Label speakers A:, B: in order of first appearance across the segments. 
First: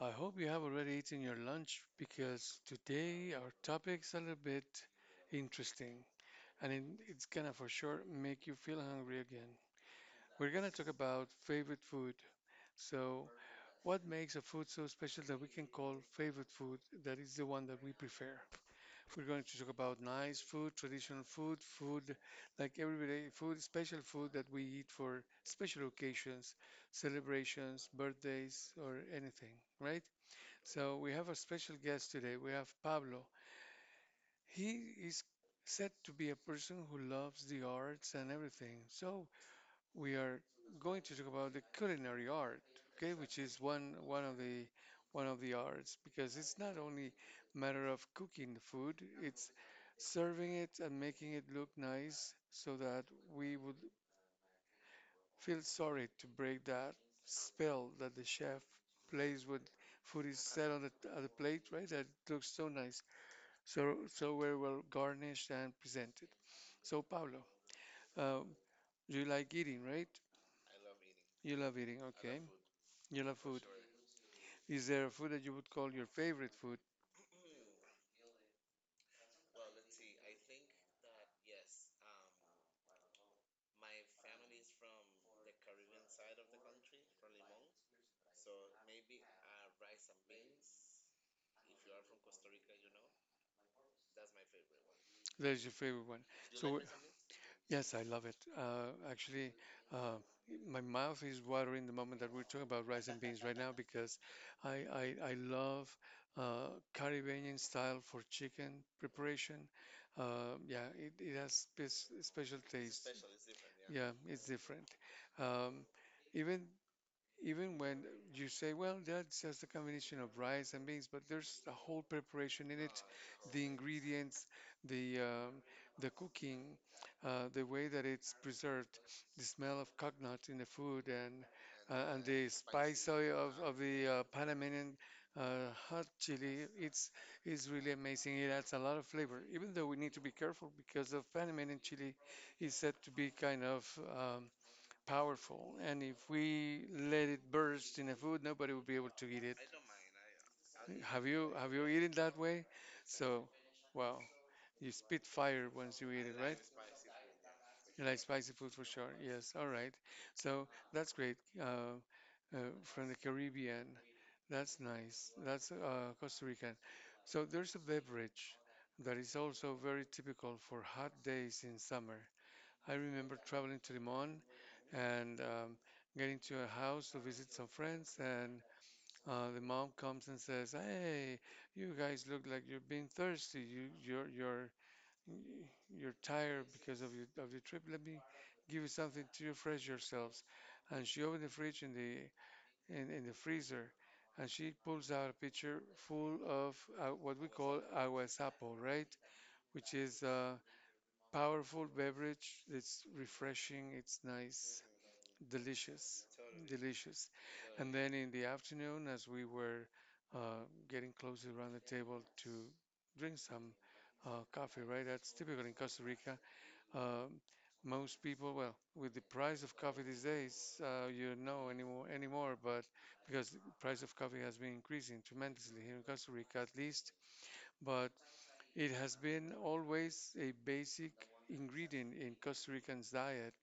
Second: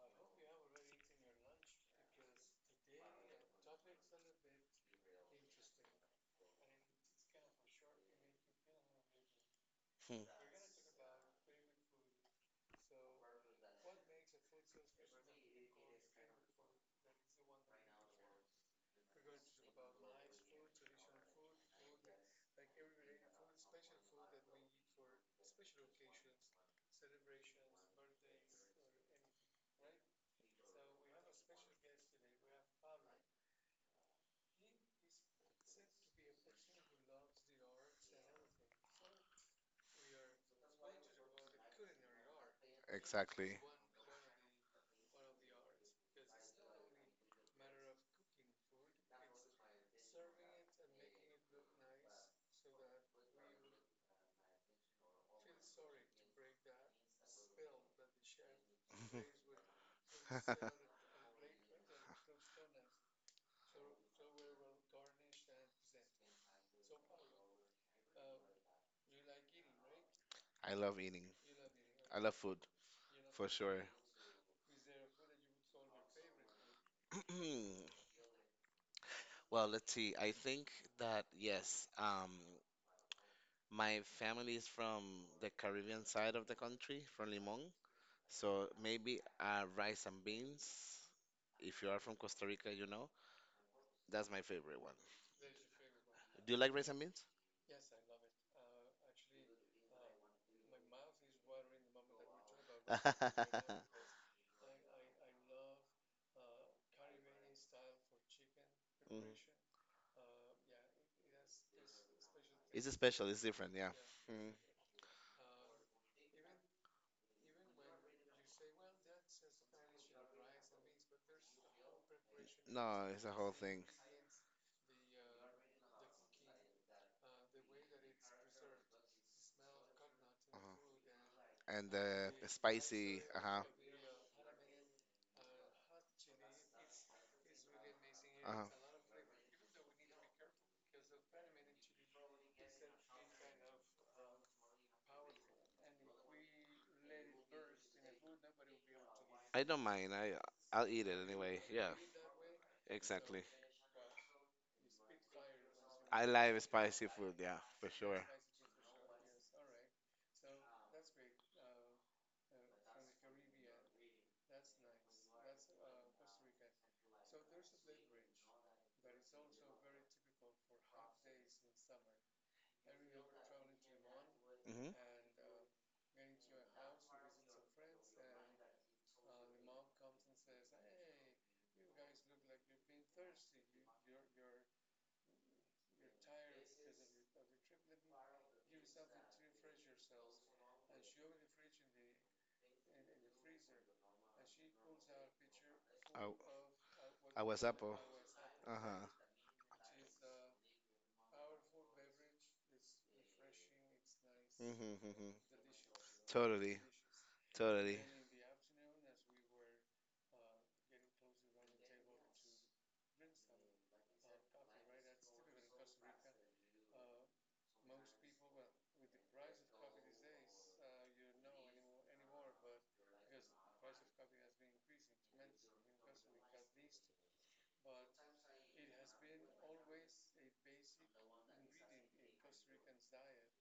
A: I hope you have already eaten your lunch because today our topic's a little bit interesting and it's gonna for sure make you feel hungry again.
B: Hmm,
A: We're gonna talk about favorite food. So, what makes a food so special that we can call favorite food that is the one that we prefer? We're going to talk about nice food, traditional food, food like everyday food, special food that we eat for special occasions, celebrations, birthdays, or anything, right? So we have a special guest today. We have Pablo. He is said to be a person who loves the arts and everything. So we are going to talk about the culinary art, okay, which
B: exactly.
A: is one of the one of the arts because it's not only matter of cooking the food, it's serving it and making it look nice so that we would feel sorry to break that spell that the chef plays when food is set on the plate, right? That looks so nice, so so very well garnished and presented. So Pablo, um, you like eating, right?
B: I love eating.
A: You love eating, I love
B: I love
A: okay. food,
B: food
A: You love
B: for
A: for food.
B: sure.
A: Sure. Is there a food that you would call your favorite food?
B: Well, let's see. I think that yes, my family is from the Caribbean side of the country, from Limon. So maybe rice and beans. If you are from Costa Rica, you know that's my favorite one.
A: That is your favorite one.
B: Do you
A: Do you
B: like
A: like So,
B: rice and beans?
A: lasagna? Yes, I love it. Actually, uh, my mouth is watering the moment that we're talking about rice and beans right now because I love uh, Caribbean style for chicken
B: Mhm.
A: preparation. Yeah, it, it has this special It's
B: It's
A: taste. Special.
B: special. It's
A: It's different.
B: different. Yeah.
A: Yeah. Yeah, it's
B: Mm.
A: different. Um, even even when you say, well, that's just a combination of rice and beans, but there's a whole preparation in it,
B: No, it's a whole
A: the
B: thing.
A: ingredients, the um, the cooking, the way that it's preserved, the smell of coconut in the food,
B: Uh-huh. And
A: and
B: the
A: the spice of
B: spicy. Uh
A: of
B: huh.
A: of the Panamanian hot chili. It's really amazing.
B: Uh
A: It
B: huh.
A: adds a lot of flavor, even though we need to be careful because the Panamanian chili is said to be kind of um, powerful, and if we let it burst in the food, nobody will be able to eat it.
B: I
A: I
B: don't
A: don't mind.
B: mind. I'll
A: I'll eat
B: eat it
A: Have it. You
B: anyway.
A: have you
B: Yeah.
A: eaten that way?
B: Exactly.
A: So, wow, you spit fire once you eat
B: I
A: it, right?
B: like spicy food. Yeah, for
A: You like
B: sure.
A: spicy food for sure. Yes, all right. So that's great. From the Caribbean, that's nice. That's Costa Rican. So there's a beverage that is also very typical for hot days in summer. I remember traveling to Limon
B: Hmm.
A: and getting to a house to visit some friends, and the mom comes and says, "Hey, you guys look like you've been thirsty. You're tired because of your trip. Let me give you something to refresh yourselves." And she opened the fridge in the freezer, and she pulls out a pitcher
B: I,
A: full of what
B: I
A: we
B: was
A: call
B: Apple.
A: agua de sapo, right?
B: Uh-huh.
A: Which is powerful beverage. It's refreshing. It's
B: Mm
A: nice,
B: hmm hmm.
A: delicious,
B: Totally.
A: delicious. And
B: Totally.
A: then in the afternoon, as we were uh, getting closer around the table to drink some coffee, right? That's typical in Costa Rica. Um most people, well, with the price of coffee these days, you know anymore, anymore, but because the price of coffee has been increasing tremendously here in Costa Rica, at least. But it has been always a basic ingredient in Costa Rican's diet.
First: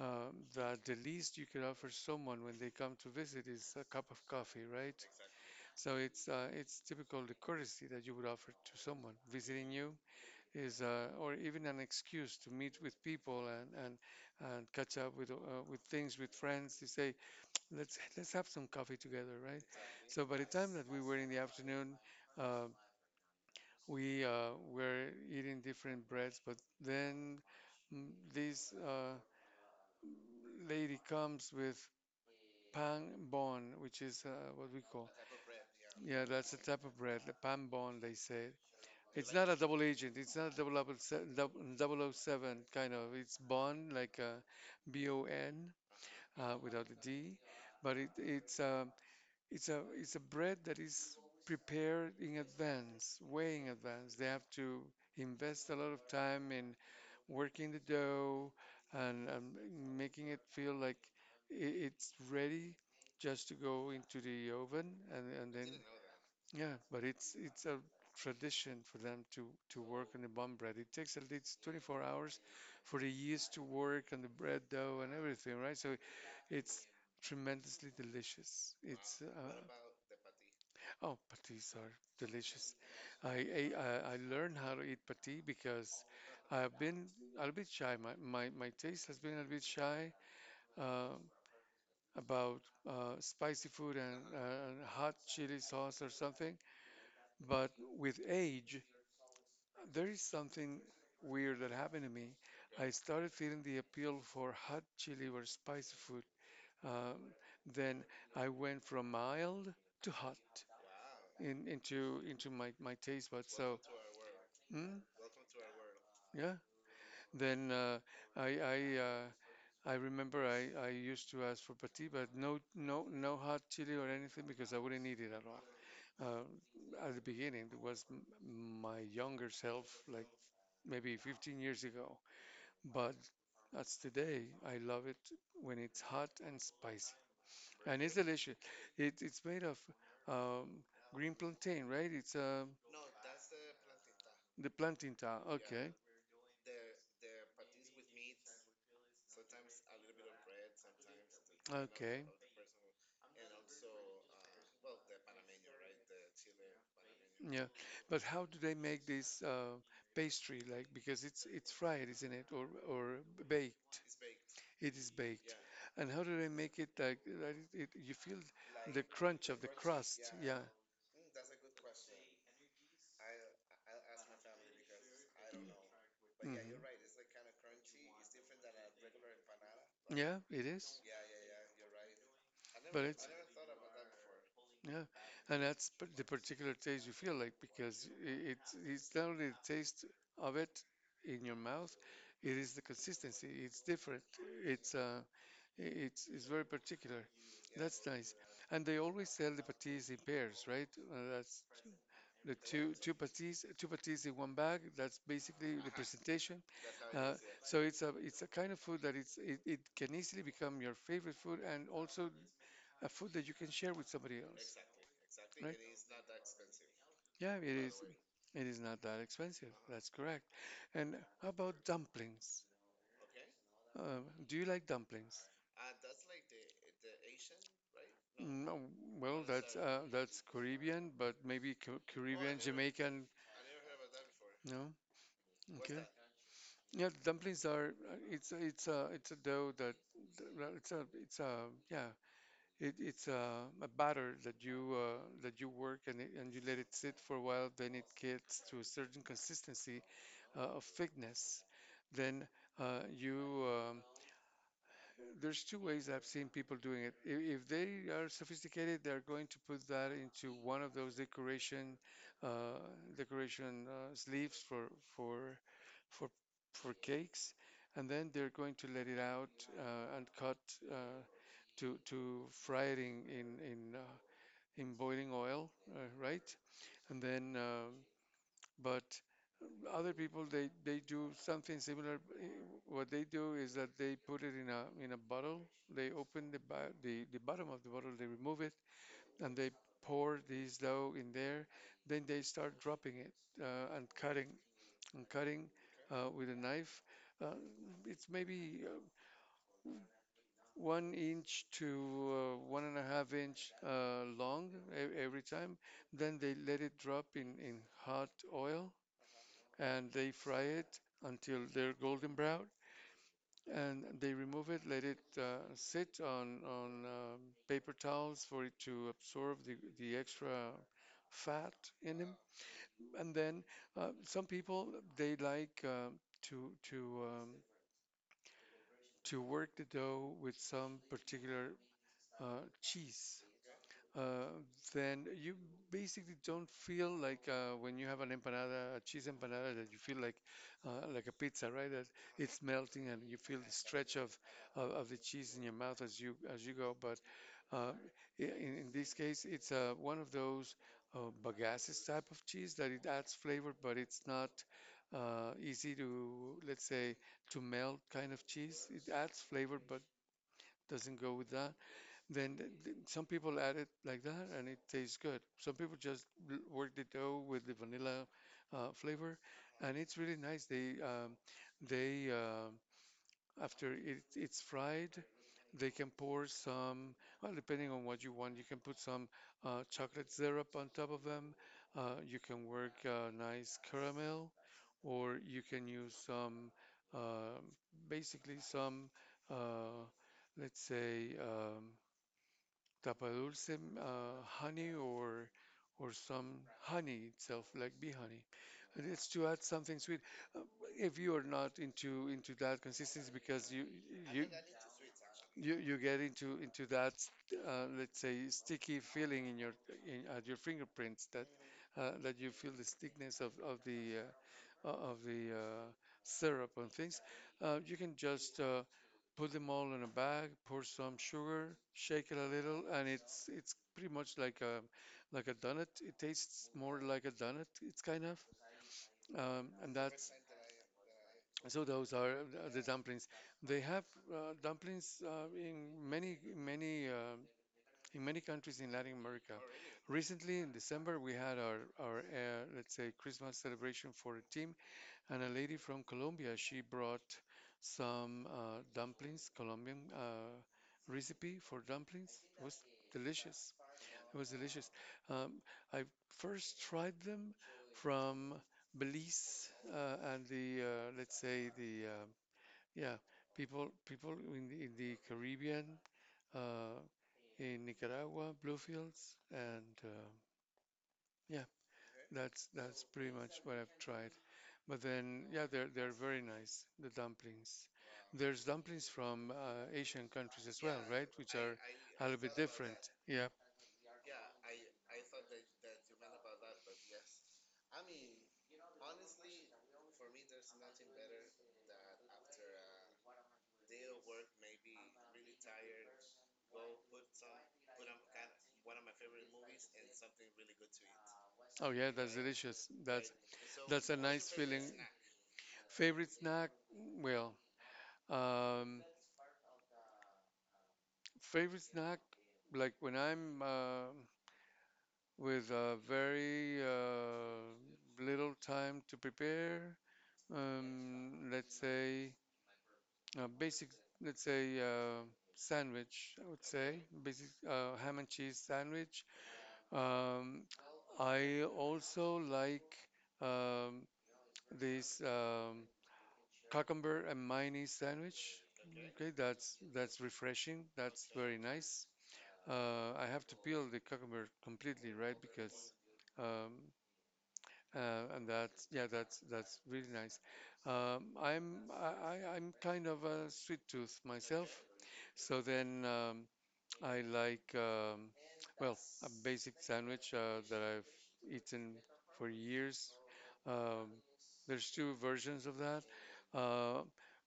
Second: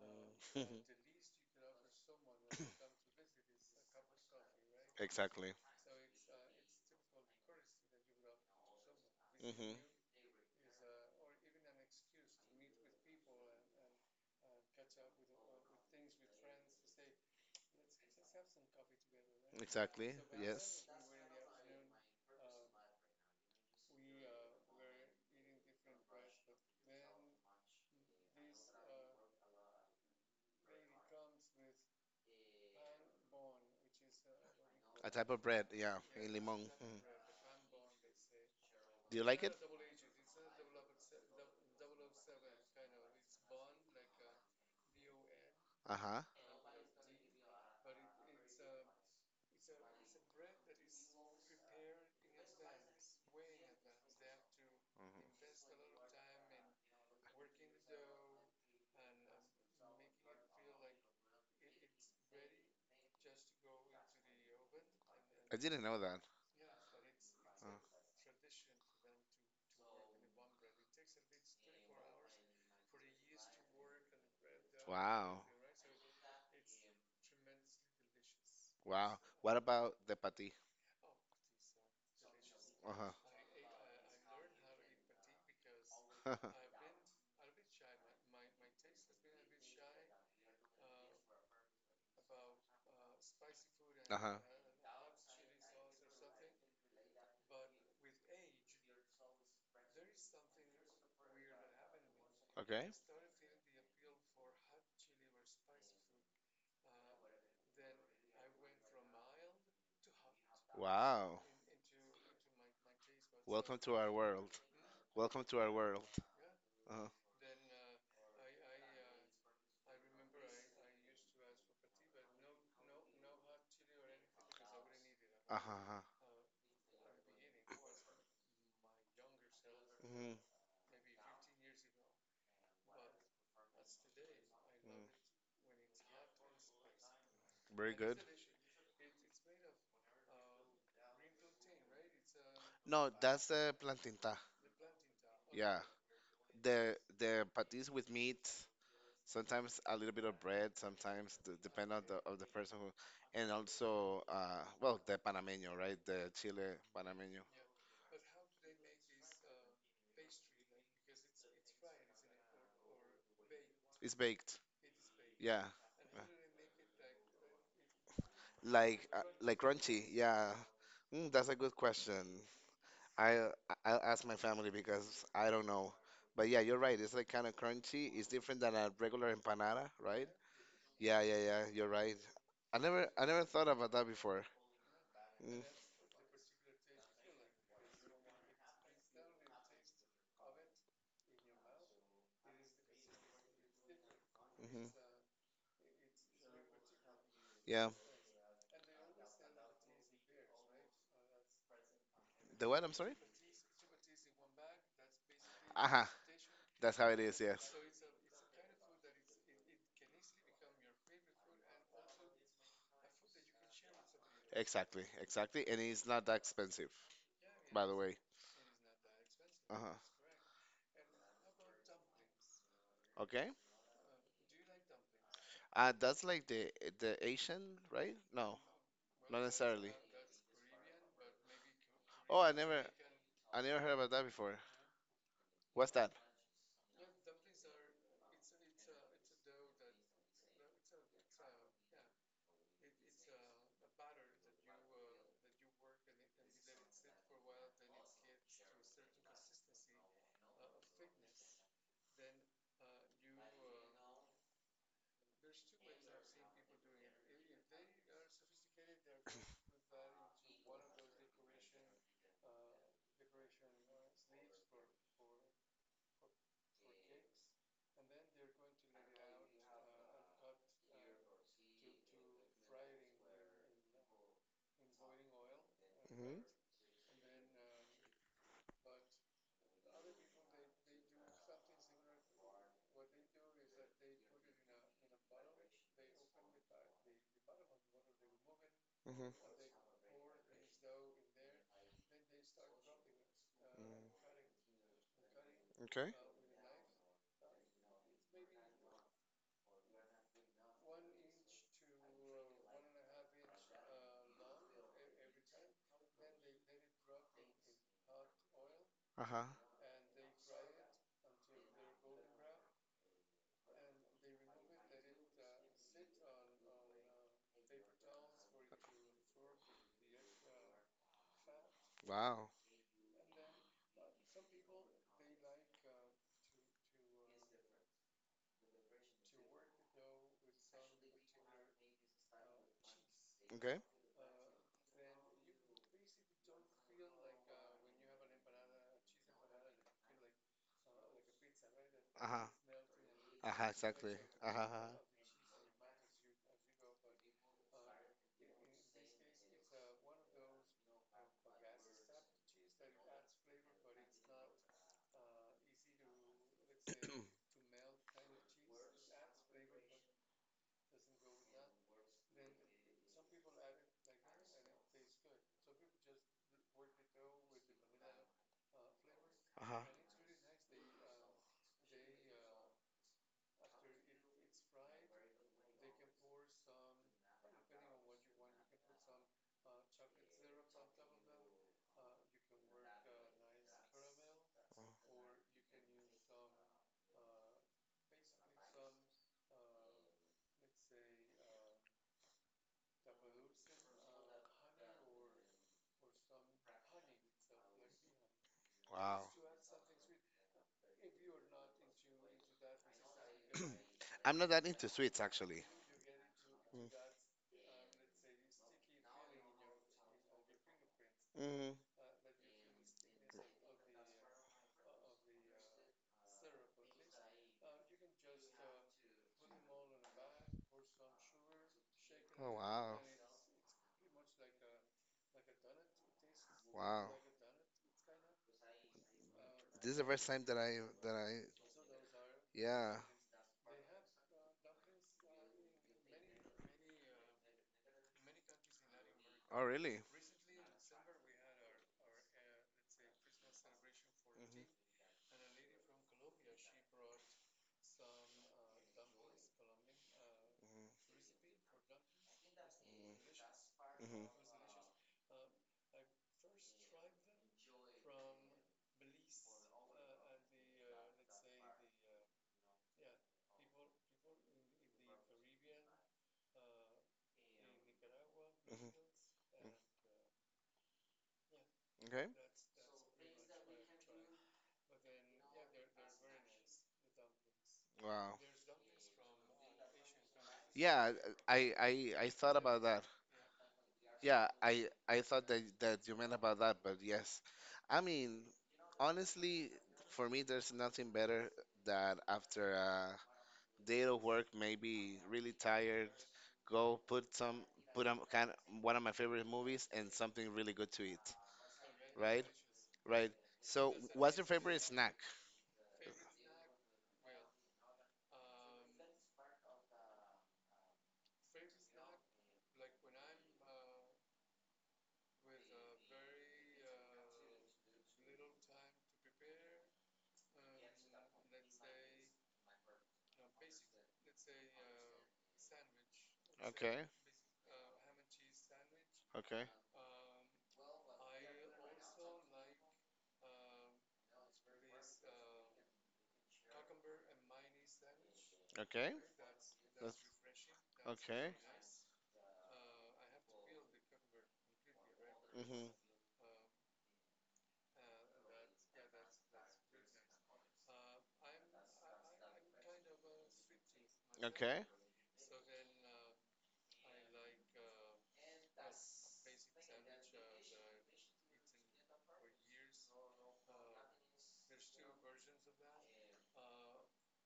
A: That
B: Mm.
A: the least you can offer someone when they come to visit is a cup of coffee, right?
B: Exactly.
A: So it's typical the courtesy that you would offer to someone
B: Mm
A: visiting
B: hmm.
A: you is or even an excuse to meet with people and and catch up with things with friends. To say let's have some coffee together, right?
B: Exactly.
A: So by the time
B: Yes.
A: that we were in the afternoon, uh, we were eating different breads, but then mm, this lady comes with pan bon, which is what we
B: A
A: call.
B: type of bread, yeah,
A: Yeah,
B: in
A: that's a
B: Limon.
A: type of
B: Mhm.
A: bread, the pan bon, they say.
B: Do you
A: It's
B: like
A: not
B: it?
A: a double agent. It's not double double o seven kind of. It's bon, like BON
B: Uh huh.
A: without the D, but it's a it's a it's a bread that is prepared in advance, way in advance. They have to
B: Hmm.
A: invest a lot of time in working the dough and making it feel like i- it's ready just to go into the oven and
B: I
A: then
B: didn't know that.
A: yeah but it's a
B: Uh,
A: tradition for them to work on the bun bread it takes at least 24 hours for the yeast to work and the bread dough and
B: Wow.
A: everything right so it's tremendously delicious
B: Wow.
A: it's
B: What about the patty?
A: Oh, patis are delicious.
B: Uh huh.
A: I, I learned how to eat pati because
B: Uh
A: I've been a little bit shy. My taste has been a little bit shy um, about spicy food
B: huh.
A: and hot chili sauce or something. But with age, there is something weird that happened to me.
B: Okay.
A: I started feeling the appeal for hot chili or spicy food. Um, then I went from mild to hot
B: Wow.
A: in, into my, my taste buds. So
B: Welcome to our world.
A: mm,
B: Welcome to our world.
A: yeah.
B: Uh huh.
A: Then I I uh, I remember I used to ask for patty, but no no no hot chili or anything because I wouldn't eat it at
B: Uh
A: all.
B: huh.
A: At the beginning, it was my younger self, like
B: Hmm.
A: maybe 15 years ago. But that's today. I love it when it's hot and spicy, and it's delicious. It it's made of um, green plantain, right? It's
B: No, that's the plantinta.
A: the plantain. Ta-
B: Yeah.
A: Okay,
B: the patis with meat, sometimes a little bit of bread, sometimes d depend on the
A: okay.
B: of the person who, and also well the panameño, right? The chile panameño.
A: Yeah, but how do they make this pastry? Like because it's fried, isn't it, or baked?
B: It's baked.
A: It is baked,
B: Yeah.
A: and how do they make it like that? It, you feel the
B: Like
A: crunch
B: like
A: of the
B: crunchy.
A: crust.
B: Yeah.
A: Yeah.
B: Mm, that's a good question. I I'll ask my family because I don't know. But yeah,
A: hmm
B: you're right. It's like kind of crunchy. It's different than a regular empanada, right?
A: Yeah, it is.
B: Yeah, yeah, yeah. You're right. I never
A: But
B: I
A: it's
B: never thought about that before.
A: yeah,
B: Mm,
A: and that's the particular taste you feel like because it's not only the taste of it in your mouth, it is the consistency. It's different.
B: hmm.
A: It's it's very particular.
B: Yeah.
A: That's nice. And they always sell the patis in pairs, right? That's the
B: The what? I'm sorry.
A: two patis in one bag. That's basically the
B: Aha.
A: presentation.
B: That's how it
A: Uh,
B: is. Yes.
A: so it's a kind of food that it can easily become your favorite food and also a food that you can share with somebody else,
B: Exactly. Exactly.
A: right?
B: And it's not that expensive,
A: Yeah, it
B: by the
A: is.
B: way.
A: It is not that
B: Uh
A: expensive.
B: huh.
A: That's correct. And how about dumplings?
B: Okay.
A: Uh, do you like dumplings?
B: That's like the Asian, right? No,
A: No,
B: not
A: well,
B: necessarily.
A: that's Caribbean, but maybe
B: Oh, I
A: Caribbean,
B: never
A: Jamaican.
B: I never heard about that before.
A: No,
B: What's
A: okay.
B: that?
A: Yeah, dumplings are. It's a it's a dough that well, it's a yeah it's a batter that you work and it, and you let it sit for a while. Then it gets to a certain consistency of thickness. Then you there's two ways I've seen people doing it. If they are sophisticated, they're going to put that into one of those decoration uh, decoration sleeves for for for for cakes, and then they're going to let it out and cut uh, to fry it in in boiling oil,
B: Hmm
A: right? And then but other people, they do something similar. Eh, What they do is that they put it in a bottle. They open the bottom of the bottle. They remove it
B: hmm hmm.
A: and they pour this dough in there. Then they start dropping it uh, and cutting and cutting
B: Okay.
A: with a knife. Uh, it's maybe one inch to one and a half inch long every time. Then they let it drop in hot oil
B: Uh-huh.
A: and they fry it until they're golden brown and they remove it, let it sit on paper towels for it to absorb the extra fat in them.
B: Wow.
A: And then some people they like to to um, to work the dough with some particular cheese.
B: Okay.
A: uh, then you basically don't feel like when you have an empanada, a cheese empanada, that you feel like a pizza, right? That
B: Uh-huh.
A: it's melting and you feel
B: Uh-huh,
A: the
B: exactly.
A: stretch
B: Uh-huh. Uh-huh.
A: of the cheese in your mouth as you go. But uh, in this case, it's one of those bagaces type of cheese that it adds flavor, but it's not easy to let's say to melt kind of cheese. It adds flavor, but doesn't go with that. Then some people add it like that and it tastes good. Some people just work the dough with the vanilla flavor
B: Uh-huh.
A: and it's really nice. They after it, it's fried, they can pour some, well, depending on what you want, you can put some chocolate syrup on top of them. You can work nice caramel or you can use some um basically some uh, let's say tapadulce, honey or some honey itself, like bee honey. And it's
B: Wow.
A: to add something sweet. Uh, If you are not into that consistency, because
B: I'm
A: you
B: not that into sweets actually.
A: you get into
B: Mm-hmm.
A: into that let's say sticky feeling in your in, at your fingerprints that that you feel the stickiness of of the syrup and things. You can just put them all in a bag, pour some
B: Mm-hmm.
A: sugar, shake it a
B: Oh
A: little,
B: wow.
A: and it's pretty much like a donut. It tastes more
B: Wow.
A: like a donut. It's kind of,
B: This
A: and
B: is the first
A: that's
B: time that I
A: so those are the
B: yeah.
A: dumplings. They have dumplings in many countries in Latin America.
B: Oh really?
A: Recently in December we had our let's say Christmas celebration for a
B: Mhm.
A: team and a lady from Colombia, she brought some dumplings, Colombian
B: Mhm.
A: recipe for dumplings. It was delicious.
B: Mhm.
A: It was delicious. Um, I first tried them from Belize and the let's say the yeah people people in the Caribbean uh, in Nicaragua,
B: Mhm.
A: Bluefields, and yeah.
B: Mhm. Okay.
A: That's pretty much what I've tried. But then, yeah, they're very nice, the dumplings.
B: Wow.
A: There's dumplings from Asian countries as well,
B: Yeah,
A: right? Which
B: I,
A: are
B: I,
A: a
B: I
A: little bit
B: thought about
A: different.
B: that.
A: Yeah.
B: Yeah, I thought that, that you meant about that, but yes. I mean, honestly, for me, there's nothing better that after a day of work, maybe really tired, go put some, put on kind of, one of my favorite movies and something really good to eat,
A: Oh yeah, that's
B: right?
A: delicious. That's
B: Right. So,
A: that's a
B: what's your
A: nice
B: favorite
A: feeling.
B: snack?
A: Favorite snack? Well, um, favorite snack like when I'm with very little time to prepare. Let's say basic, let's say, uh, sandwich, I would say,
B: Okay.
A: basic ham and cheese sandwich.
B: Okay.
A: Um, I also like um, this cucumber and mayonnaise sandwich.
B: Okay.
A: Okay, that's refreshing.
B: That's
A: That's
B: okay.
A: very nice. I have to peel the cucumber completely, right?
B: Mhm.
A: Because um, and that's yeah, that's really nice. I'm I'm kind of a sweet tooth myself,
B: Okay.
A: so then I like, well, a basic sandwich that I've eaten for years. Um, there's two versions of that. Uh,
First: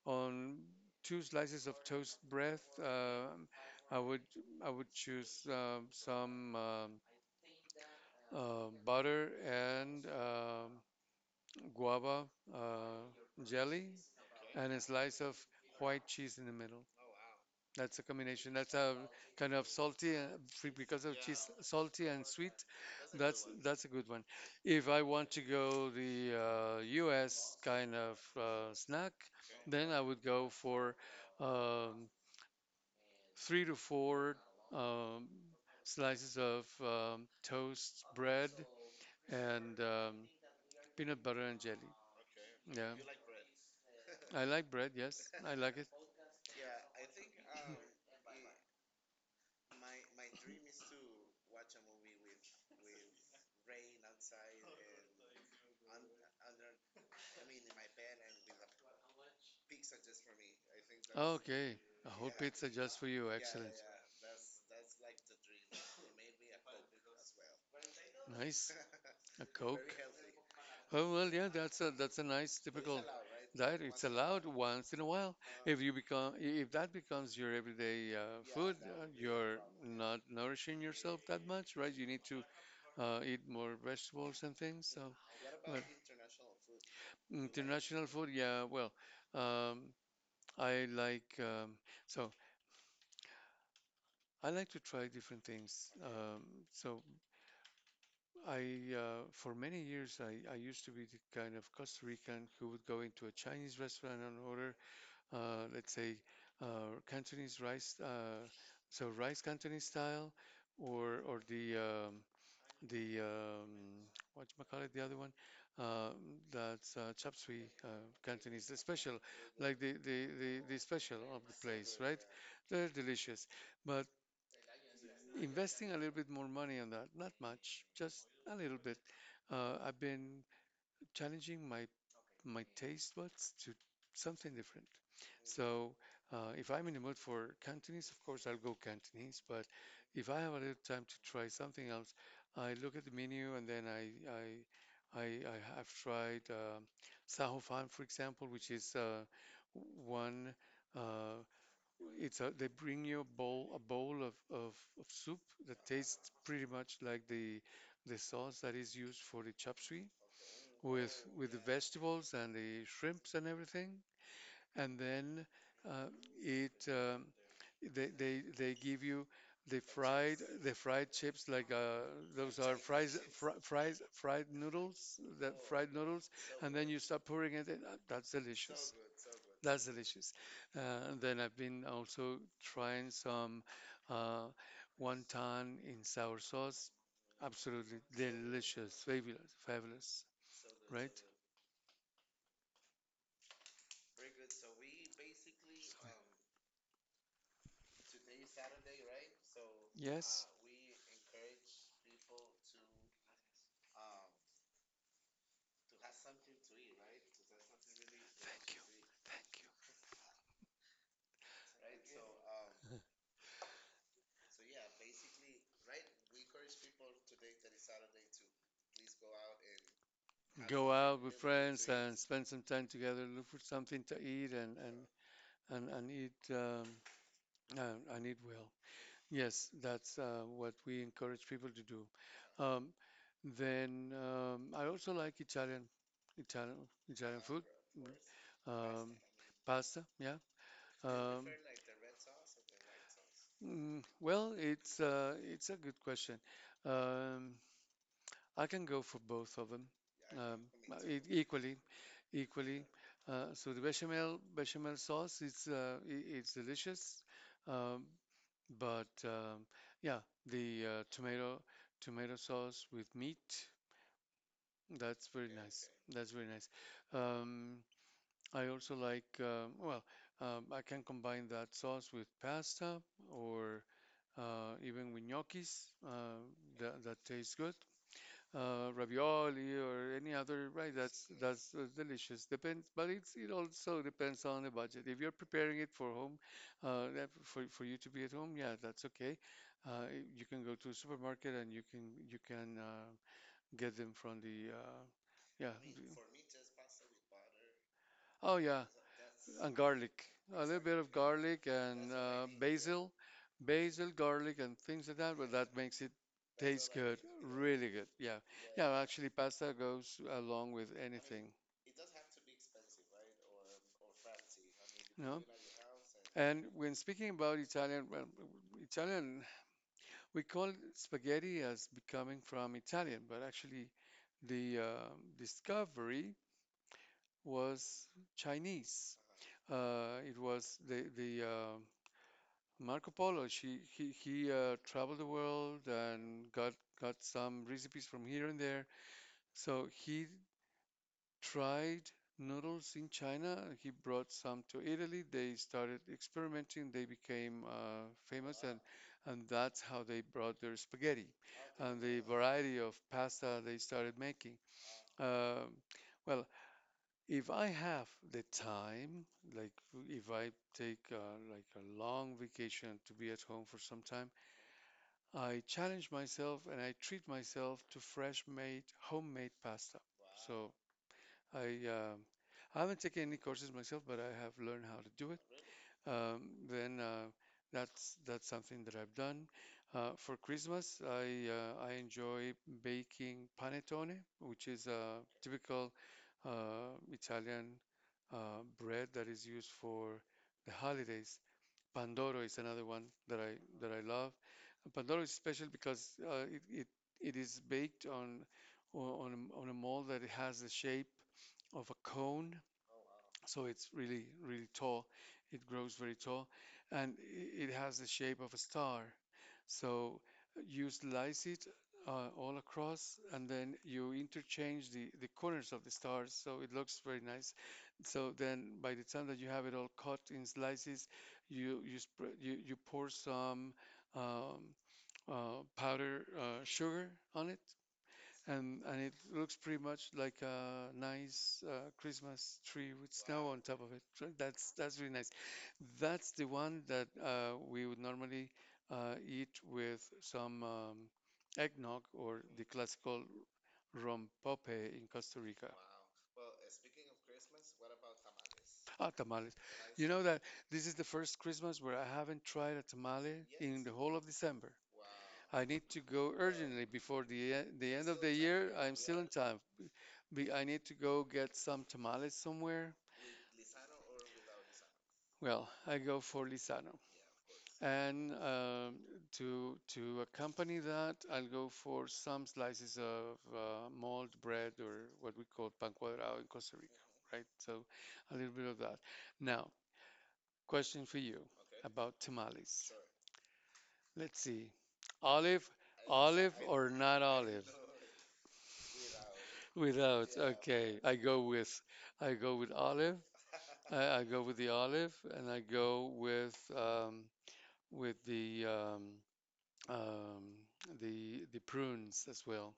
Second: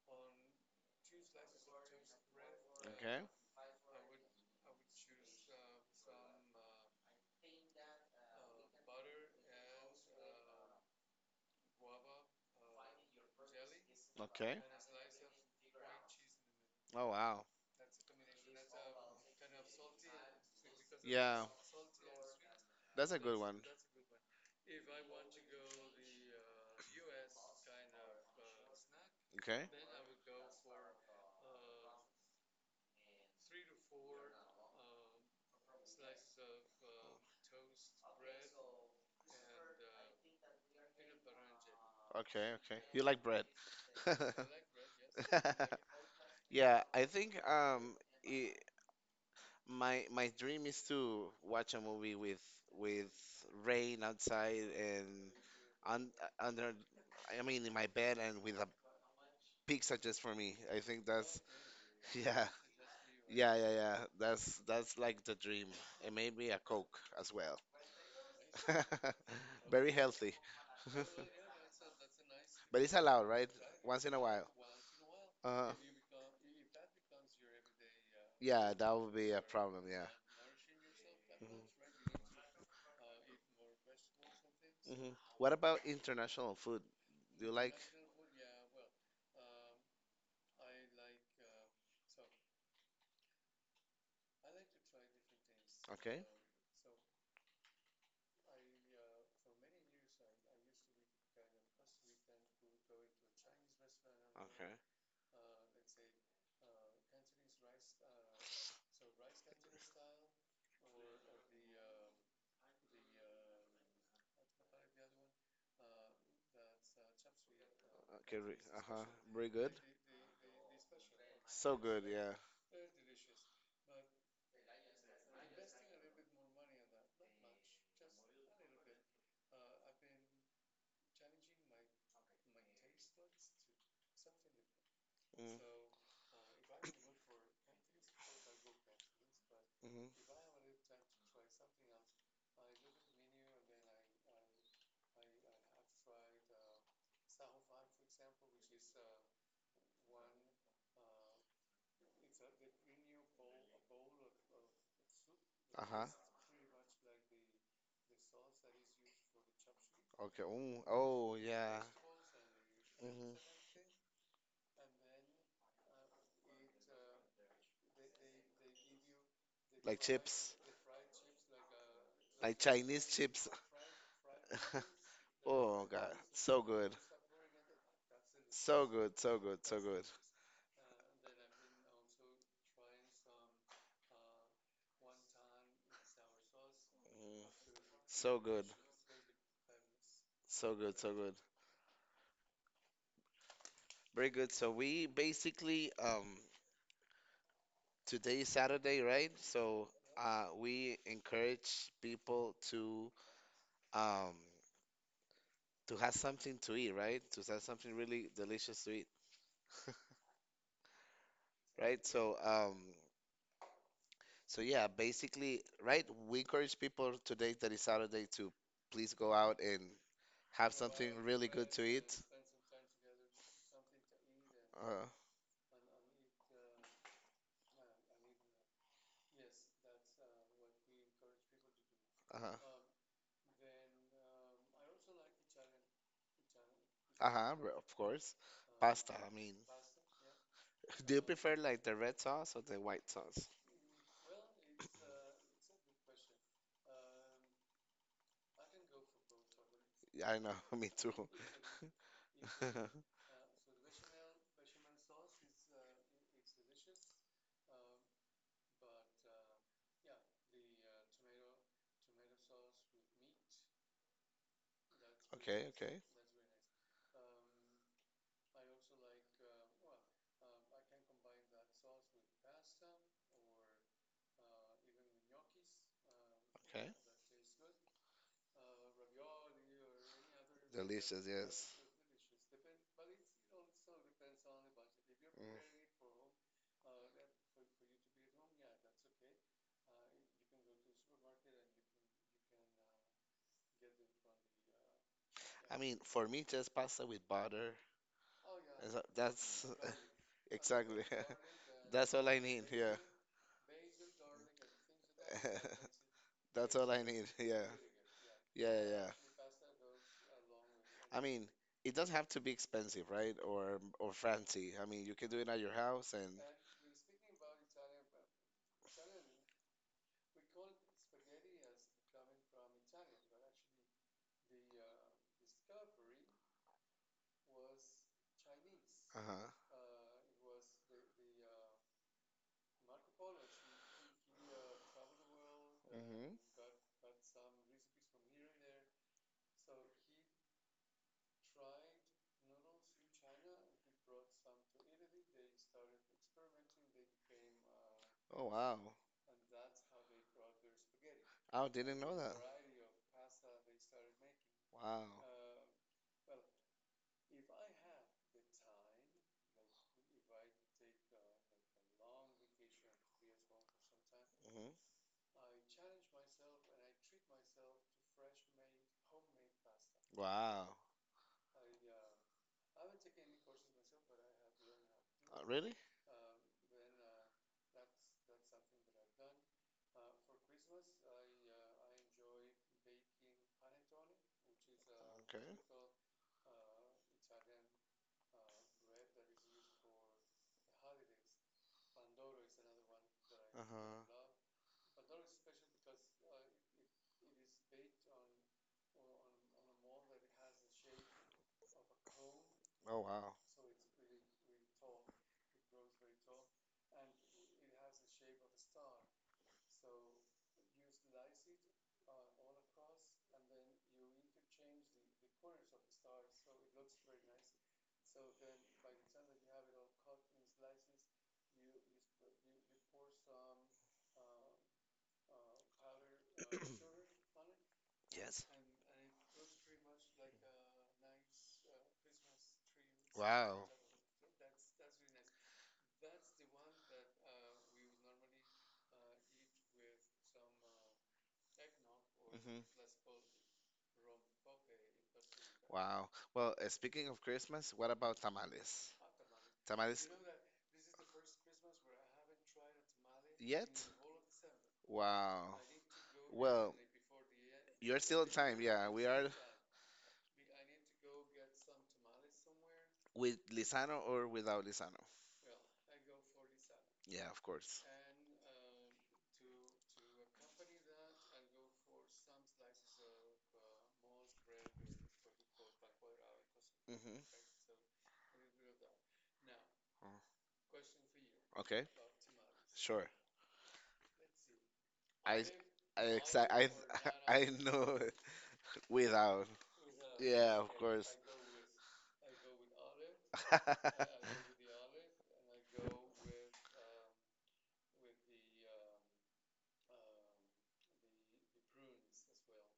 A: on two slices of toast bread,
B: Okay.
A: I would I would choose some butter and guava uh, jelly,
B: Okay.
A: and a slice of white cheese in the middle.
B: Oh wow.
A: That's a combination. That's a kind of salty because of
B: Yeah.
A: cheese, salty and sweet.
B: That's a good
A: That's
B: one.
A: that's a good one. If I want to go the U.S. kind of snack,
B: Okay.
A: then I would go for um, three to four um, slices of toast bread and peanut butter and jelly.
B: Okay. Okay.
A: Yeah,
B: You like bread.
A: I like bread. Yes, I like it.
B: Yeah, I think I my my dream is to watch a movie with rain outside and un, under I mean in my bed and with a pizza just for me. I think that's
A: Okay, a whole
B: yeah.
A: pizza just for you,
B: Yeah, yeah,
A: excellent.
B: yeah. That's like the dream. And maybe a Coke as well.
A: Nice, a Very
B: Very
A: Coke.
B: healthy.
A: Oh well, yeah, that's a nice But it's
B: But it's
A: typical
B: allowed, right?
A: right? diet. It's Once
B: Once
A: in
B: in
A: a
B: a
A: allowed
B: while.
A: while. Once in a while.
B: uh
A: If you become if that becomes your everyday yeah,
B: yeah,
A: food, that
B: that would
A: would be the
B: be a
A: you're problem.
B: problem.
A: Yeah.
B: Yeah.
A: not nourishing yourself that much, right? You need to eat more vegetables and things.
B: Hmm. Mhm.
A: So,
B: Hmm. What
A: What
B: about
A: well,
B: international food?
A: You
B: Do you
A: like?
B: like?
A: International food, yeah. Well, um, I like so I like to try different things.
B: Okay.
A: So I for many years I used to be the kind of Costa Rican who would go into a Chinese restaurant and order
B: Okay.
A: let's say Cantonese rice so rice Cantonese style or the what you call it, the other one, uh, that's chop suey
B: Okay.
A: canton the
B: Uh-huh.
A: special,
B: Very good.
A: like the special of the
B: So
A: place,
B: good.
A: right?
B: Yeah.
A: They're delicious, but investing a little bit more money on that, not much, just a little bit. I've been challenging my taste buds to something different.
B: Mm-hmm.
A: So if I'm in the mood for Cantonese, of course I'll go Cantonese. But if I have a little time to try
B: Mm-hmm.
A: something else, I look at the menu and then I have tried Saho Fan, for example, which is one. Uh, it's a, they bring you a bowl of soup that
B: Uh-huh.
A: tastes pretty much like the sauce that is used for the chop suey
B: Okay. Oh, oh
A: with the
B: yeah.
A: vegetables and the shrimps
B: Hmm.
A: and everything and then uh, it they give you the
B: Like
A: fried
B: chips,
A: the fried chips like those
B: like
A: are
B: Chinese
A: fries
B: chips.
A: fri- fries fried noodles the
B: Oh
A: fried
B: God,
A: noodles
B: so
A: and then
B: good,
A: you start pouring it in. That's
B: so
A: delicious.
B: good, so good, so
A: That's
B: good,
A: delicious. And then I've been also trying some uh, wonton in sour sauce.
B: mm,
A: Absolutely
B: so good,
A: delicious, fabulous, fabulous,
B: so good, so
A: right?
B: good. Very good. So we basically today is Saturday, right? So
A: Yes.
B: we encourage people um, to have something to eat, right? To have something really
A: Thank you.
B: delicious to eat,
A: Thank you.
B: right? So so yeah, basically, right? We encourage people today that is Saturday to please go out and have
A: Go
B: something
A: out with
B: really good to
A: friends and
B: eat.
A: spend some time together, look for something to eat
B: Uh,
A: and eat, and eat well. Yes, that's what we encourage people to do.
B: uh-huh.
A: Um, then I also like Italian, Italian
B: Uh-huh,
A: food,
B: of course. Pasta,
A: um,
B: I mean,
A: Pasta, Yeah.
B: do you
A: Um,
B: prefer like the red sauce or the white sauce?
A: Well, it's a good question. Um, I can go for both of them.
B: Yeah, I know,
A: Um,
B: me too.
A: equally, equally. So the bechamel sauce it's I it's delicious, um, but yeah, the tomato sauce with meat, that's very
B: Okay,
A: nice.
B: okay,
A: That's very nice. Um, I also like I can combine that sauce with pasta or even with gnocchis.
B: okay.
A: That that tastes good ravioli or any other, right?
B: Delicious, yes.
A: That's delicious. Depends, but it's it also depends on the budget. If you're
B: Mm.
A: preparing it for home, for you to be at home, yeah, that's okay. Uh, you can go to a supermarket and you can get them from the yeah.
B: I
A: the-
B: mean, for me, just pasta with butter.
A: Oh yeah,
B: So that's
A: and garlic, a little bit
B: exactly.
A: of garlic and
B: That's all I need. Yeah.
A: basil, basil, garlic, and things like that. But that makes it
B: That's
A: taste
B: all I
A: good,
B: need. Yeah.
A: really good. Yeah,
B: Yeah,
A: yeah.
B: yeah. Yeah.
A: Actually, pasta goes along with
B: I
A: anything.
B: mean, it doesn't have to be expensive, right? Or fancy. I mean, you can do
A: No.
B: it at your house and
A: And when speaking about Italian, well, Italian, we call spaghetti as becoming from Italian, but actually, the discovery was Chinese.
B: uh-huh.
A: It was the Marco Polo. She, he traveled the world
B: Hmm.
A: and got some recipes from here and there. So he tried noodles in China. He brought some to Italy. They started experimenting. They became
B: Oh,
A: famous,
B: wow.
A: and that's how they brought their spaghetti
B: I
A: and
B: didn't know
A: the
B: that.
A: variety of pasta they started making.
B: Wow.
A: Um well, If I have the time, like if I take like a long vacation to be at home for some time,
B: Mm-hmm. I
A: I challenge myself and I treat myself to fresh made homemade pasta. Wow. So
B: wow.
A: I um, I haven't taken any courses myself, but I have learned how to do it.
B: Really?
A: Um, then that's something that I've done. For Christmas, I enjoy baking panettone, which is a typical Italian bread that is used for the holidays. Pandoro is another one that I that I
B: Uh-huh.
A: love. Pandoro is special because it is baked on on a mold that it has the shape of a cone,
B: Oh, wow.
A: so it's really really tall. It grows very tall, and it has the shape of a star. So you slice it all across, and then you interchange the corners of the stars, so it looks very nice. So then, by the time that you have it all cut in slices, you pour some um, powder sugar on it,
B: Yes.
A: and it looks pretty much like a nice Christmas tree with snow on top of it, right? That's really nice. That's the one that we would normally eat with some eggnog or the classical
B: Hmm.
A: rompope in Costa Rica.
B: Wow.
A: Wow.
B: Well, speaking of Christmas, what about tamales?
A: Ah, tamales. Nice.
B: Tamales
A: You know that this is the first Christmas where I haven't tried a tamale yes. in
B: yet?
A: the whole of December.
B: Wow.
A: I need to go
B: Well,
A: urgently before the the
B: you're
A: end of
B: still in
A: the
B: time.
A: year.
B: Yeah,
A: I'm
B: we
A: still
B: are
A: in time. Be, I need to go get some tamales somewhere.
B: with Lisano or without Lisano.
A: Well, I go for Lisano.
B: Yeah, of course.
A: And to accompany that, I'll go for some slices of malt bread or what we call pan cuadrado in Costa Rica,
B: Hmm.
A: right? So a little bit of that. Now, question for you
B: Okay.
A: about tamales.
B: Sure.
A: Let's see.
B: I
A: Olive,
B: I exa-
A: olive
B: I
A: or not
B: I
A: olive?
B: know it. Without.
A: Without,
B: Yeah, of
A: okay.
B: course.
A: I go with olive I go with the olive, and I go with with the um, um, the prunes as well.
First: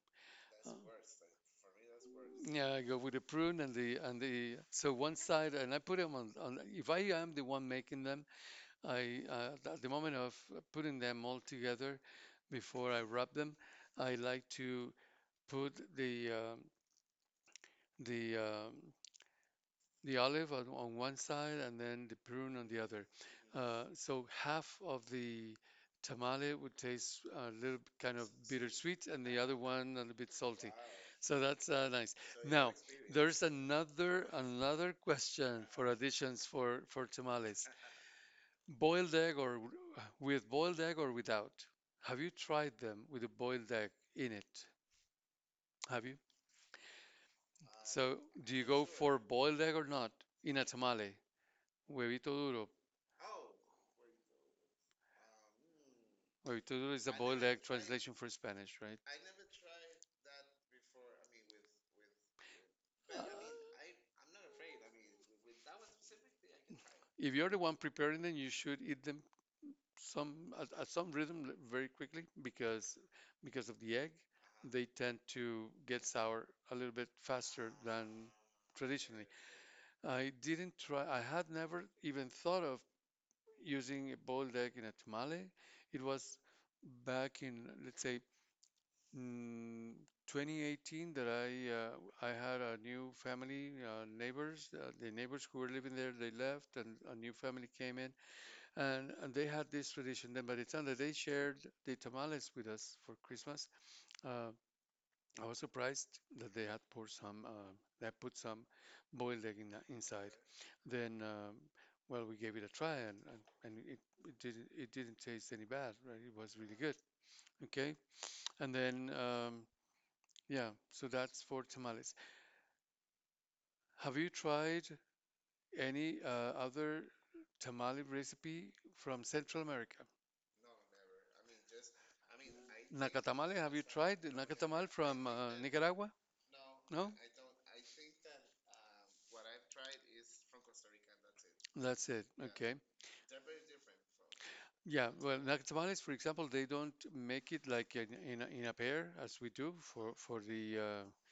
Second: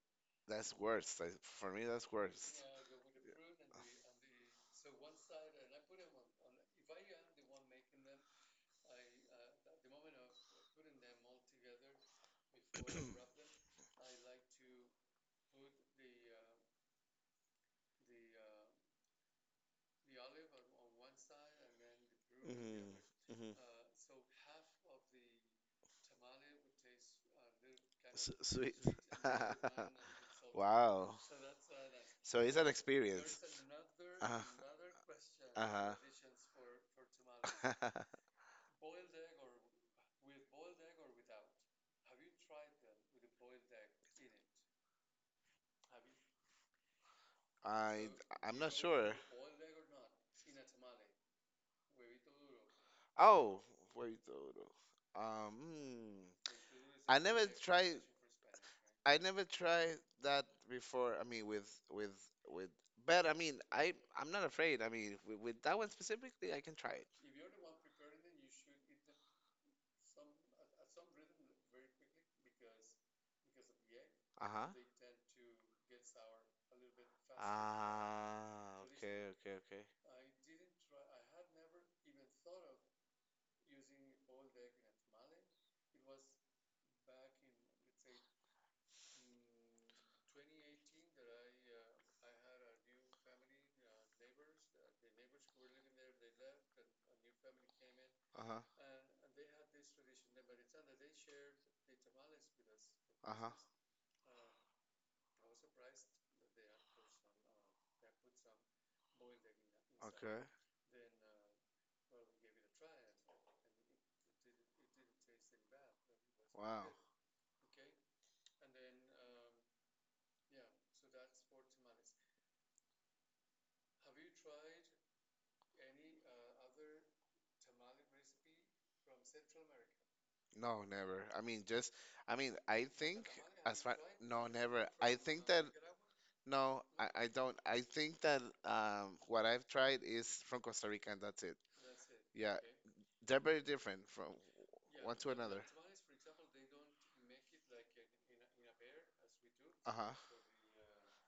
A: Uh,
B: That's worse. Like, for me,
A: that's
B: that's
A: worse.
B: worse.
A: Yeah, I go with the prune and the so one side, and I put them on, on. If I am the one making them, I at the moment of putting them all together, before I wrap them, I like to put the um, the olive on one side and then the prune on the
B: Mhm,
A: other.
B: mhm.
A: So half of the tamale would taste a little kind of
B: Sweet.
A: bittersweet, and the other one a little bit salty. Wow.
B: Wow.
A: So that's nice. So
B: So
A: you have
B: it's an
A: now, experience.
B: experience.
A: There's another
B: Uh,
A: another question for
B: uh-huh.
A: additions for tamales. Boiled egg or with boiled egg or without? Have you tried them with a boiled egg in it? Have you?
B: I
A: So, do
B: I'm
A: you
B: not
A: go
B: sure.
A: for boiled egg or not in a tamale? Huevito duro.
B: Oh, wait though. Though.
A: Huevito duro is a
B: I
A: boiled
B: never
A: egg
B: tried.
A: translation for Spanish, right?
B: I never tried that before. I mean, with with. But I mean, I I'm not afraid. I mean, with that one specifically, I can
A: Try
B: try it.
A: it. If you're the one preparing them, you should eat them some at some rhythm very quickly because of the egg,
B: Uh huh.
A: they tend to get sour a little bit faster than
B: Ah,
A: traditionally.
B: okay, okay, okay.
A: Okay. I didn't try. I had never even thought of using a boiled egg in a tamale. It was back in, let's say, Mm, 2018 that I had a new family neighbors, the neighbors who were living there they left and a new family came in
B: Uh huh.
A: and they had this tradition. Then by the time that they shared the tamales with us for
B: Uh huh.
A: Christmas, uh, I was surprised that they had poured some that put some boiled egg inside.
B: Okay.
A: Then well, we gave it a try, it didn't taste any bad, right? It was really
B: Wow.
A: good. Okay. And then yeah, so that's for tamales. Have you tried any other tamale recipe from Central America?
B: No, never. I mean, just, I mean, I think
A: Nacatamale, have you
B: as far,
A: tried
B: no,
A: the, I
B: never. I
A: from
B: think
A: uh,
B: that,
A: Nicaragua?
B: no,
A: No?
B: I don't.
A: I,
B: I think that what I've tried is from Costa Rica and that's it.
A: that's it.
B: Yeah,
A: Okay.
B: they're very different from
A: Yeah,
B: one to
A: well,
B: another.
A: nacatamalis, for example, they don't make it like in a pair as we do for,
B: Uh-huh.
A: the uh,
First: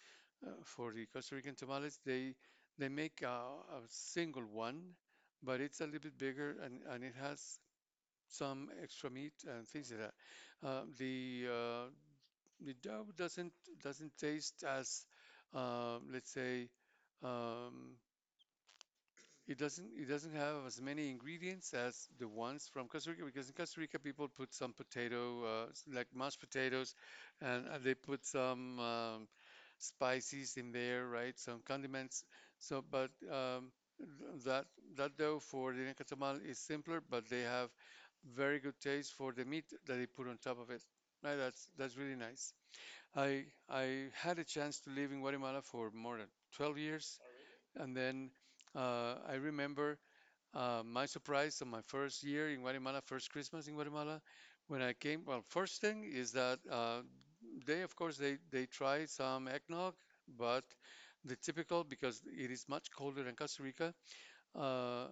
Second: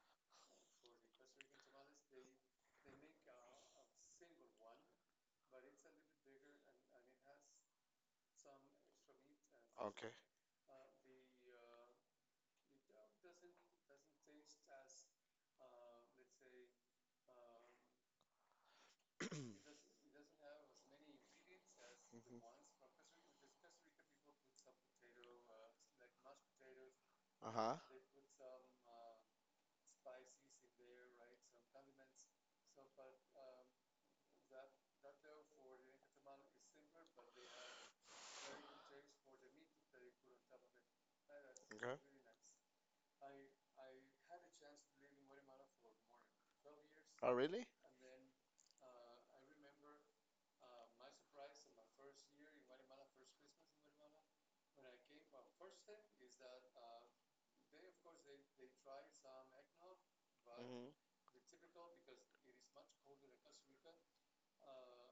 A: uh, for the Costa Rican tamales. They make a single one, but it's a little bit bigger and it has some extra meat and things like
B: Okay.
A: that. The dough doesn't taste as let's say, um, it doesn't, it doesn't have as many ingredients as the ones from
B: uh
A: Costa Rica, because in Costa Rica people put some potato, like mashed potatoes,
B: Uh-huh.
A: and they put some spices in there, right? Some condiments. So, but that that dough for the nacatamal is simpler, but they have very good taste for the meat that they put on top of it. Right?
B: Okay.
A: That's really nice. I I had a chance to live in Guatemala for more than 12 years,
B: Oh, really?
A: and then I remember my surprise on my first year in Guatemala, first Christmas in Guatemala, when I came, well, first thing is that they, of course, they try some eggnog, but
B: Hmm.
A: the typical, because it is much colder than Costa Rica. Uh,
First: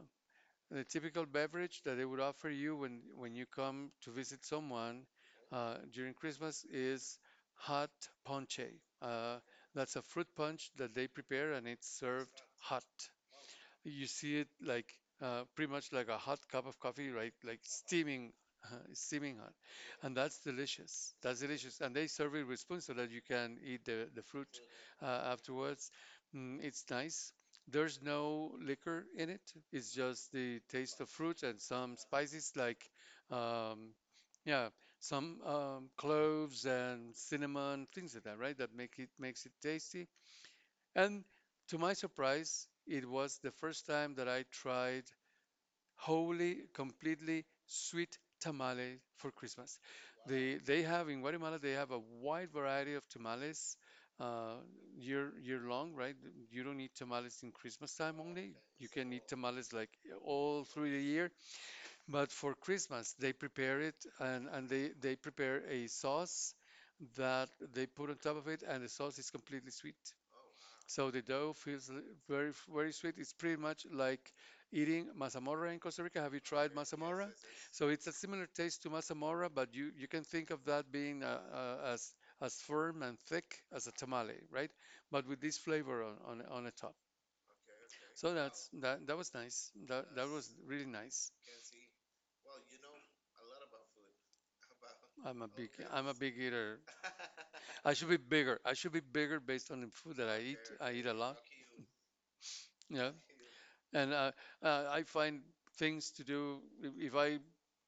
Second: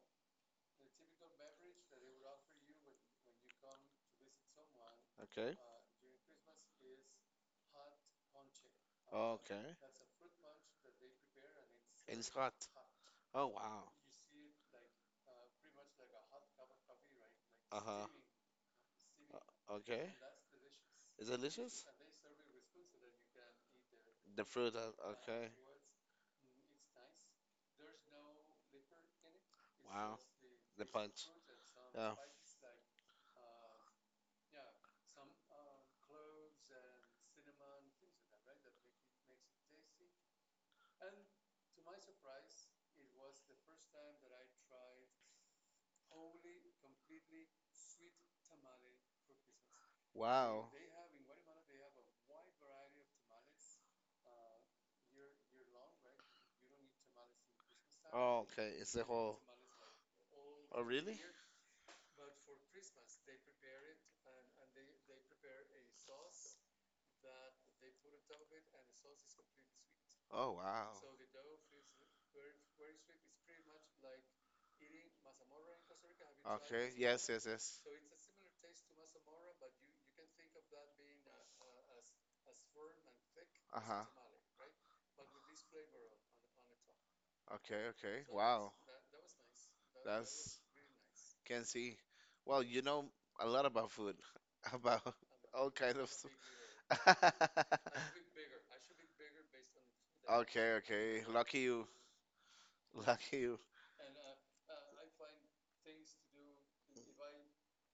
A: the typical beverage that they would offer you when you come to visit someone
B: Okay.
A: during Christmas is hot ponche. Uh,
B: Okay.
A: that's a fruit punch that they prepare and it's
B: It's
A: served
B: hot.
A: hot.
B: Oh, wow.
A: You see it like pretty much like a hot cup of coffee, right? Like
B: Uh-huh.
A: steaming, steaming hot,
B: Okay.
A: and that's delicious.
B: It's
A: That's delicious,
B: delicious?
A: and they serve it with spoon so that you can eat the
B: The
A: fruit
B: fruit, okay.
A: afterwards. Mm, it's nice. There's no liquor in it. It's
B: Wow.
A: just the
B: The
A: taste of
B: punch.
A: fruit and some
B: Yeah.
A: spices like, um, yeah, some cloves and cinnamon, things like that, right? That make it, makes it tasty, and to my surprise, it was the first time that I tried wholly, completely sweet tamales for Christmas. Wow. They
B: Wow.
A: they have, in Guatemala they have a wide variety of tamales, uh, year year long, right? You don't need tamales in Christmas time
B: Oh,
A: only.
B: okay.
A: You
B: It's the
A: can eat
B: whole.
A: tamales like all
B: Oh,
A: through the
B: really?
A: year. But for Christmas, they prepare it, and they prepare a sauce that they put on top of it, and the sauce is completely sweet.
B: Oh, wow.
A: So the dough feels very, very sweet. It's pretty much like eating mazamorra in Costa Rica. Have you tried
B: Okay. Yes,
A: mazamorra?
B: yes, yes.
A: So it's a similar taste to mazamorra, but you can think of that being as firm and thick as a
B: Uh-huh.
A: tamale, right? But with this flavor on the top.
B: Okay, okay.
A: So
B: Wow.
A: that's that that was nice. That that was
B: That's
A: really nice.
B: can see. Well, you know a lot about food, about all kind of
A: I'm a big eater.
B: stuff.
A: I should be bigger. I should be bigger based on the food that I eat.
B: Okay,
A: I eat a
B: okay.
A: lot.
B: Lucky you.
A: Yeah.
B: Lucky you.
A: And I find things to do if I,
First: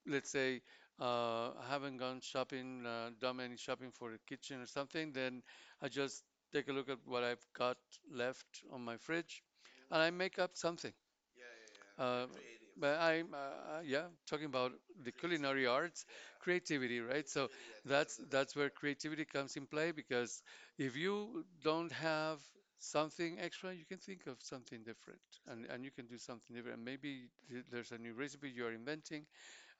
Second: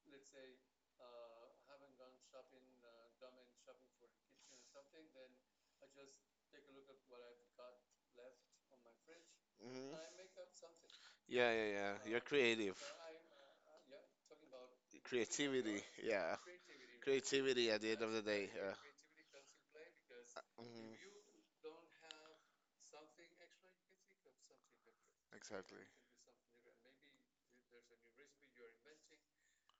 A: let's say, haven't gone shopping, done any shopping for the kitchen or something, then I just take a look at what I've got left on my fridge, and I
B: Hmm.
A: make up something.
B: Yeah, yeah, yeah. You're
A: Uh,
B: creative.
A: but I'm, yeah, talking about the culinary
B: Creativity,
A: arts
B: yeah.
A: creativity, right? So
B: Creativity at the end of the day,
A: that's where
B: yeah.
A: creativity comes in play, because if
B: Hmm.
A: you don't have something extra, you can think of something different,
B: Exactly.
A: and you can do something different, and maybe there's a new recipe you're inventing,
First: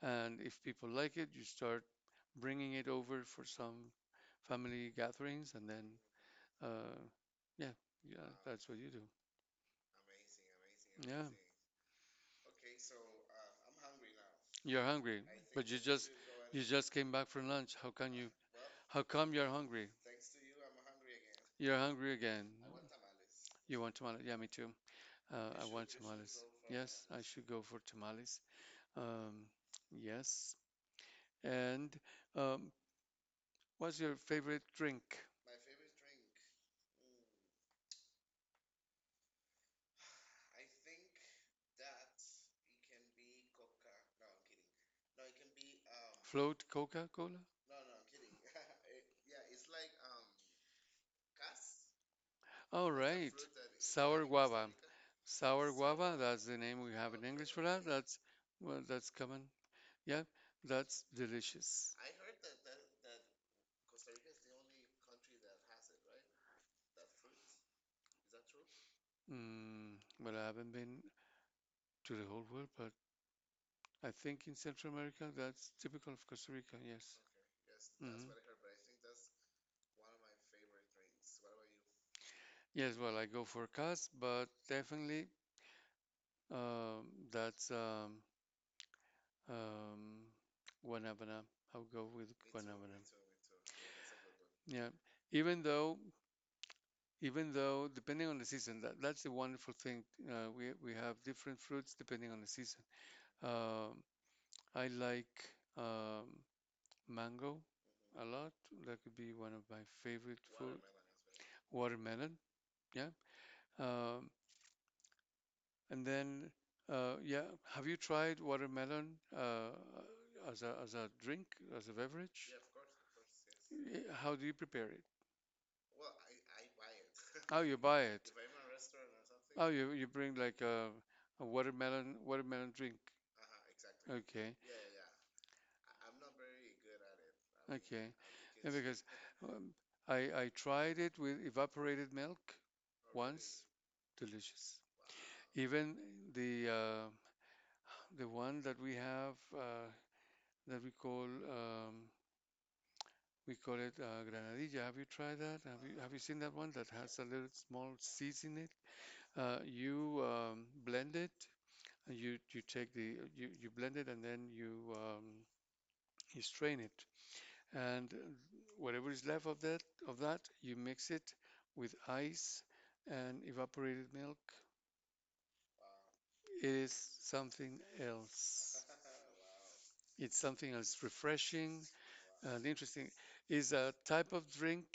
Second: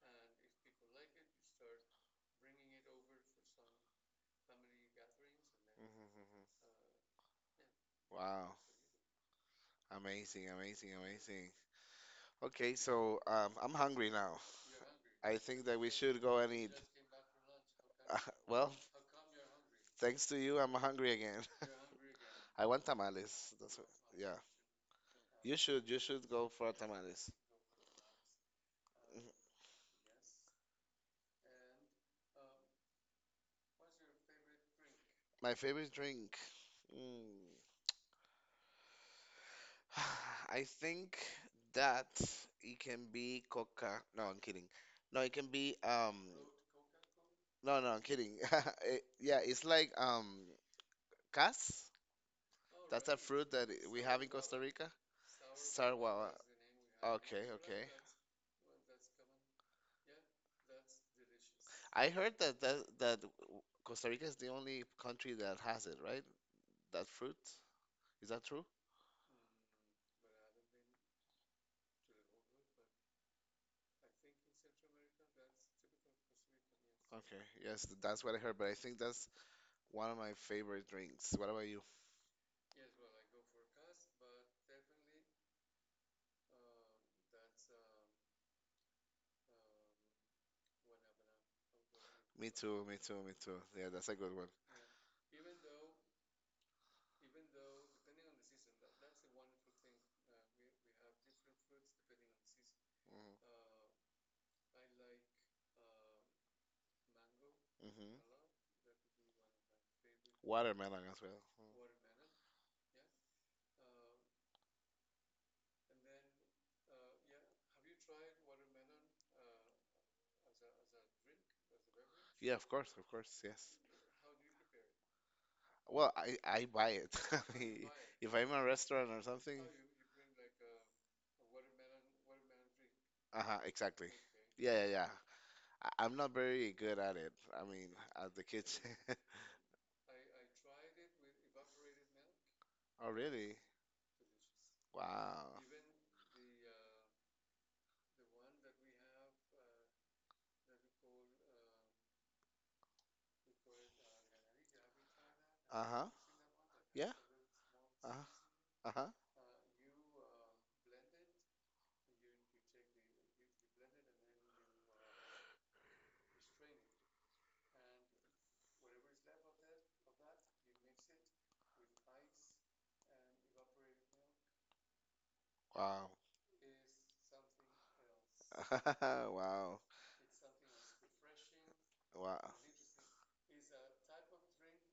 A: and if people like it, you start bringing it over for some family gatherings, and then
B: Mhm.
A: uh yeah, yeah,
B: Wow.
A: that's what you do.
B: Amazing, amazing,
A: Yeah,
B: amazing. Okay, so I'm hungry now.
A: you're hungry,
B: I think
A: but
B: that
A: you
B: we
A: just,
B: should go and
A: you
B: eat.
A: just came back from lunch. How can
B: Uh,
A: you,
B: well,
A: how come you're hungry?
B: thanks to you, I'm hungry again.
A: You're hungry again.
B: I
A: I want
B: want
A: tamales.
B: tamales. That's
A: You
B: what,
A: want tamales? Yeah,
B: yeah.
A: me too. You, I should, want you
B: You
A: should
B: should
A: tamales.
B: go
A: Go
B: for
A: for, yes, I tamales.
B: tamales.
A: Should go for tamales.
B: Mhm.
A: Um, yes. And um, what's your favorite drink?
B: My favorite drink. Mm. I think that it can be Coca. No, I'm kidding. No,
A: Now
B: it
A: it
B: can
A: can
B: be
A: be
B: um.
A: Float Coca-Cola?
B: No, no, I'm kidding. It- yeah, it's like cas.
A: All it's a
B: That's a
A: right.
B: fruit
A: Fruit
B: that
A: that is
B: we
A: sour
B: have in
A: very
B: Costa
A: guava. Mistaken.
B: Rica.
A: Sour
B: Sour
A: guava, sour,
B: guava.
A: that's the name we have in guava.
B: Okay,
A: English for that.
B: okay.
A: Okay. That's, well, that's common. Yeah, that's delicious.
B: I heard that Costa Rica is the only country that has it, right? That fruit. Is that true?
A: Mm, well, I haven't been to the whole world, but I think in Central America, that's typical of Costa Rica, yes.
B: Okay, yes, that's
A: Mhm.
B: what I heard, but I think that's one of my favorite drinks. What about you?
A: Yes, well, I go for cas, but definitely that's um, guanábana. I'll go with
B: Me too, me
A: guanábana.
B: too, me too. Yeah, that's a good one.
A: Yeah, even though, even though, depending on the season, that, that's the wonderful thing. We have different fruits depending on the season.
B: Hmm
A: Um, I like mango a
B: hmm.
A: lot. That could be one of my favorite food.
B: Watermelon as well. Mm.
A: Watermelon, yeah. Um, and then, yeah, have you tried watermelon as a, as a drink, as a beverage?
B: Yeah,
A: Yeah, of course,
B: of
A: of
B: course, yes.
A: course, yes. How do you prepare it? Well,
B: Well, I,
A: I
B: I buy
A: buy
B: it.
A: it.
B: I
A: Oh, you
B: mean,
A: buy it.
B: if
A: If I'm
B: I'm in
A: in
B: a
A: a
B: restaurant
A: restaurant
B: or
A: or something.
B: something.
A: Oh, you bring like a, a watermelon drink. Uh
B: Uh-huh,
A: huh.
B: exactly.
A: Exactly. Okay.
B: Yeah, yeah, yeah. I'm not very good at it. I mean,
A: Okay.
B: at the
A: Yeah,
B: kitchen.
A: because um, I tried it with evaporated milk
B: Oh, really?
A: once. Delicious.
B: Wow.
A: Even the uh, the one that we have that we call it granadilla. Have you tried that? Have you
B: Uh-huh.
A: have you seen that one that
B: Yeah.
A: has a little small
B: Uh-huh.
A: seeds in it?
B: Uh-huh.
A: You blend it. And, you take the, you blend it, and then you you strain it, and whatever is left of that, of that you mix it with ice and evaporated milk.
B: Wow.
A: It is something else.
B: Wow.
A: Wow. It's something else, refreshing
B: Wow.
A: and interesting. Is a type of drink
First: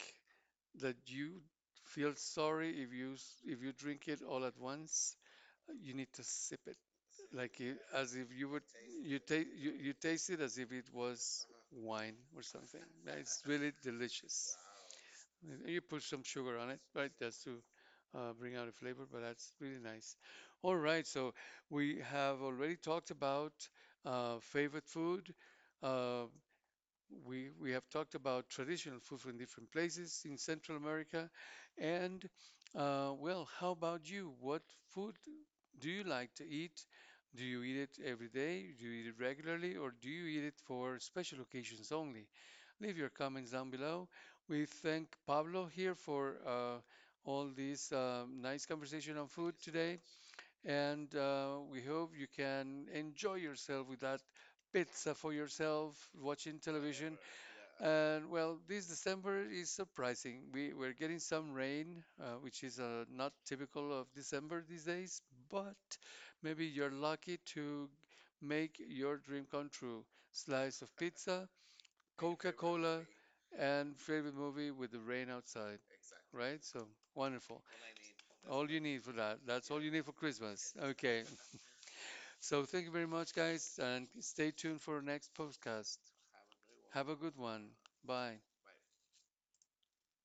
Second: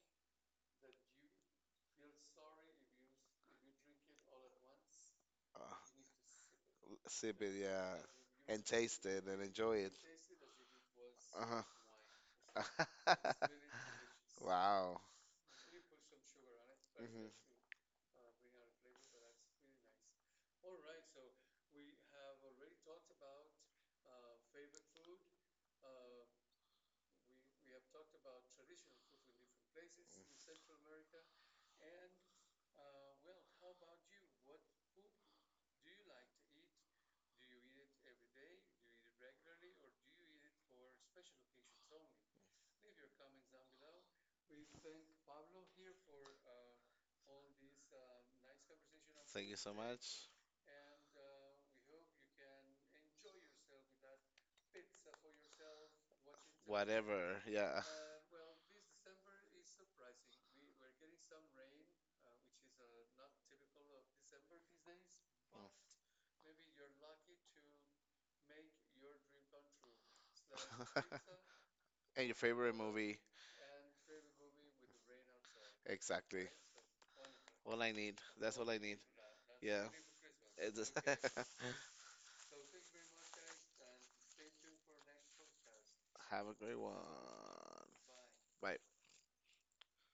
A: that you feel sorry if you, if you drink it all at once.
B: Uh,
A: You need to sip it.
B: sip it,
A: Like you,
B: yeah.
A: as if you would,
B: And taste
A: you
B: it and
A: taste, you,
B: enjoy it.
A: you taste it as if it was wine or
B: Uh-huh.
A: something. Yeah, it's really delicious.
B: Wow.
A: And you put some sugar on it, right?
B: Hmm.
A: Just to bring out a flavor, but that's really nice. All right, so we have already talked about favorite food. Uh, we we have talked about traditional food from different places in Central America, and well, how about you? What food do you like to eat? Do you eat it every day? Do you eat it regularly, or do you eat it for special occasions only? Leave your comments down below. We thank Pablo here for all this nice conversation on
B: Thank
A: food
B: you so
A: today.
B: much.
A: And we hope you can enjoy yourself with that pizza for yourself, watching television.
B: Whatever, yeah.
A: And well, this December is surprising. We're getting some rain, which is not typical of December these days,
B: Mm.
A: but maybe you're lucky to make your dream come true. Slice of pizza,
B: And your favorite
A: Coca-Cola,
B: movie,
A: and favorite movie with the rain outside,
B: exactly.
A: right? So wonderful.
B: All I need. That's all
A: All
B: I
A: you
B: need.
A: need for that. That's all
B: Yeah.
A: you need for Christmas.
B: It's-
A: Okay. So thank you very much, guys, and stay tuned for our next podcast.
B: Have a great one.
A: Have a good one. Bye.
B: Bye.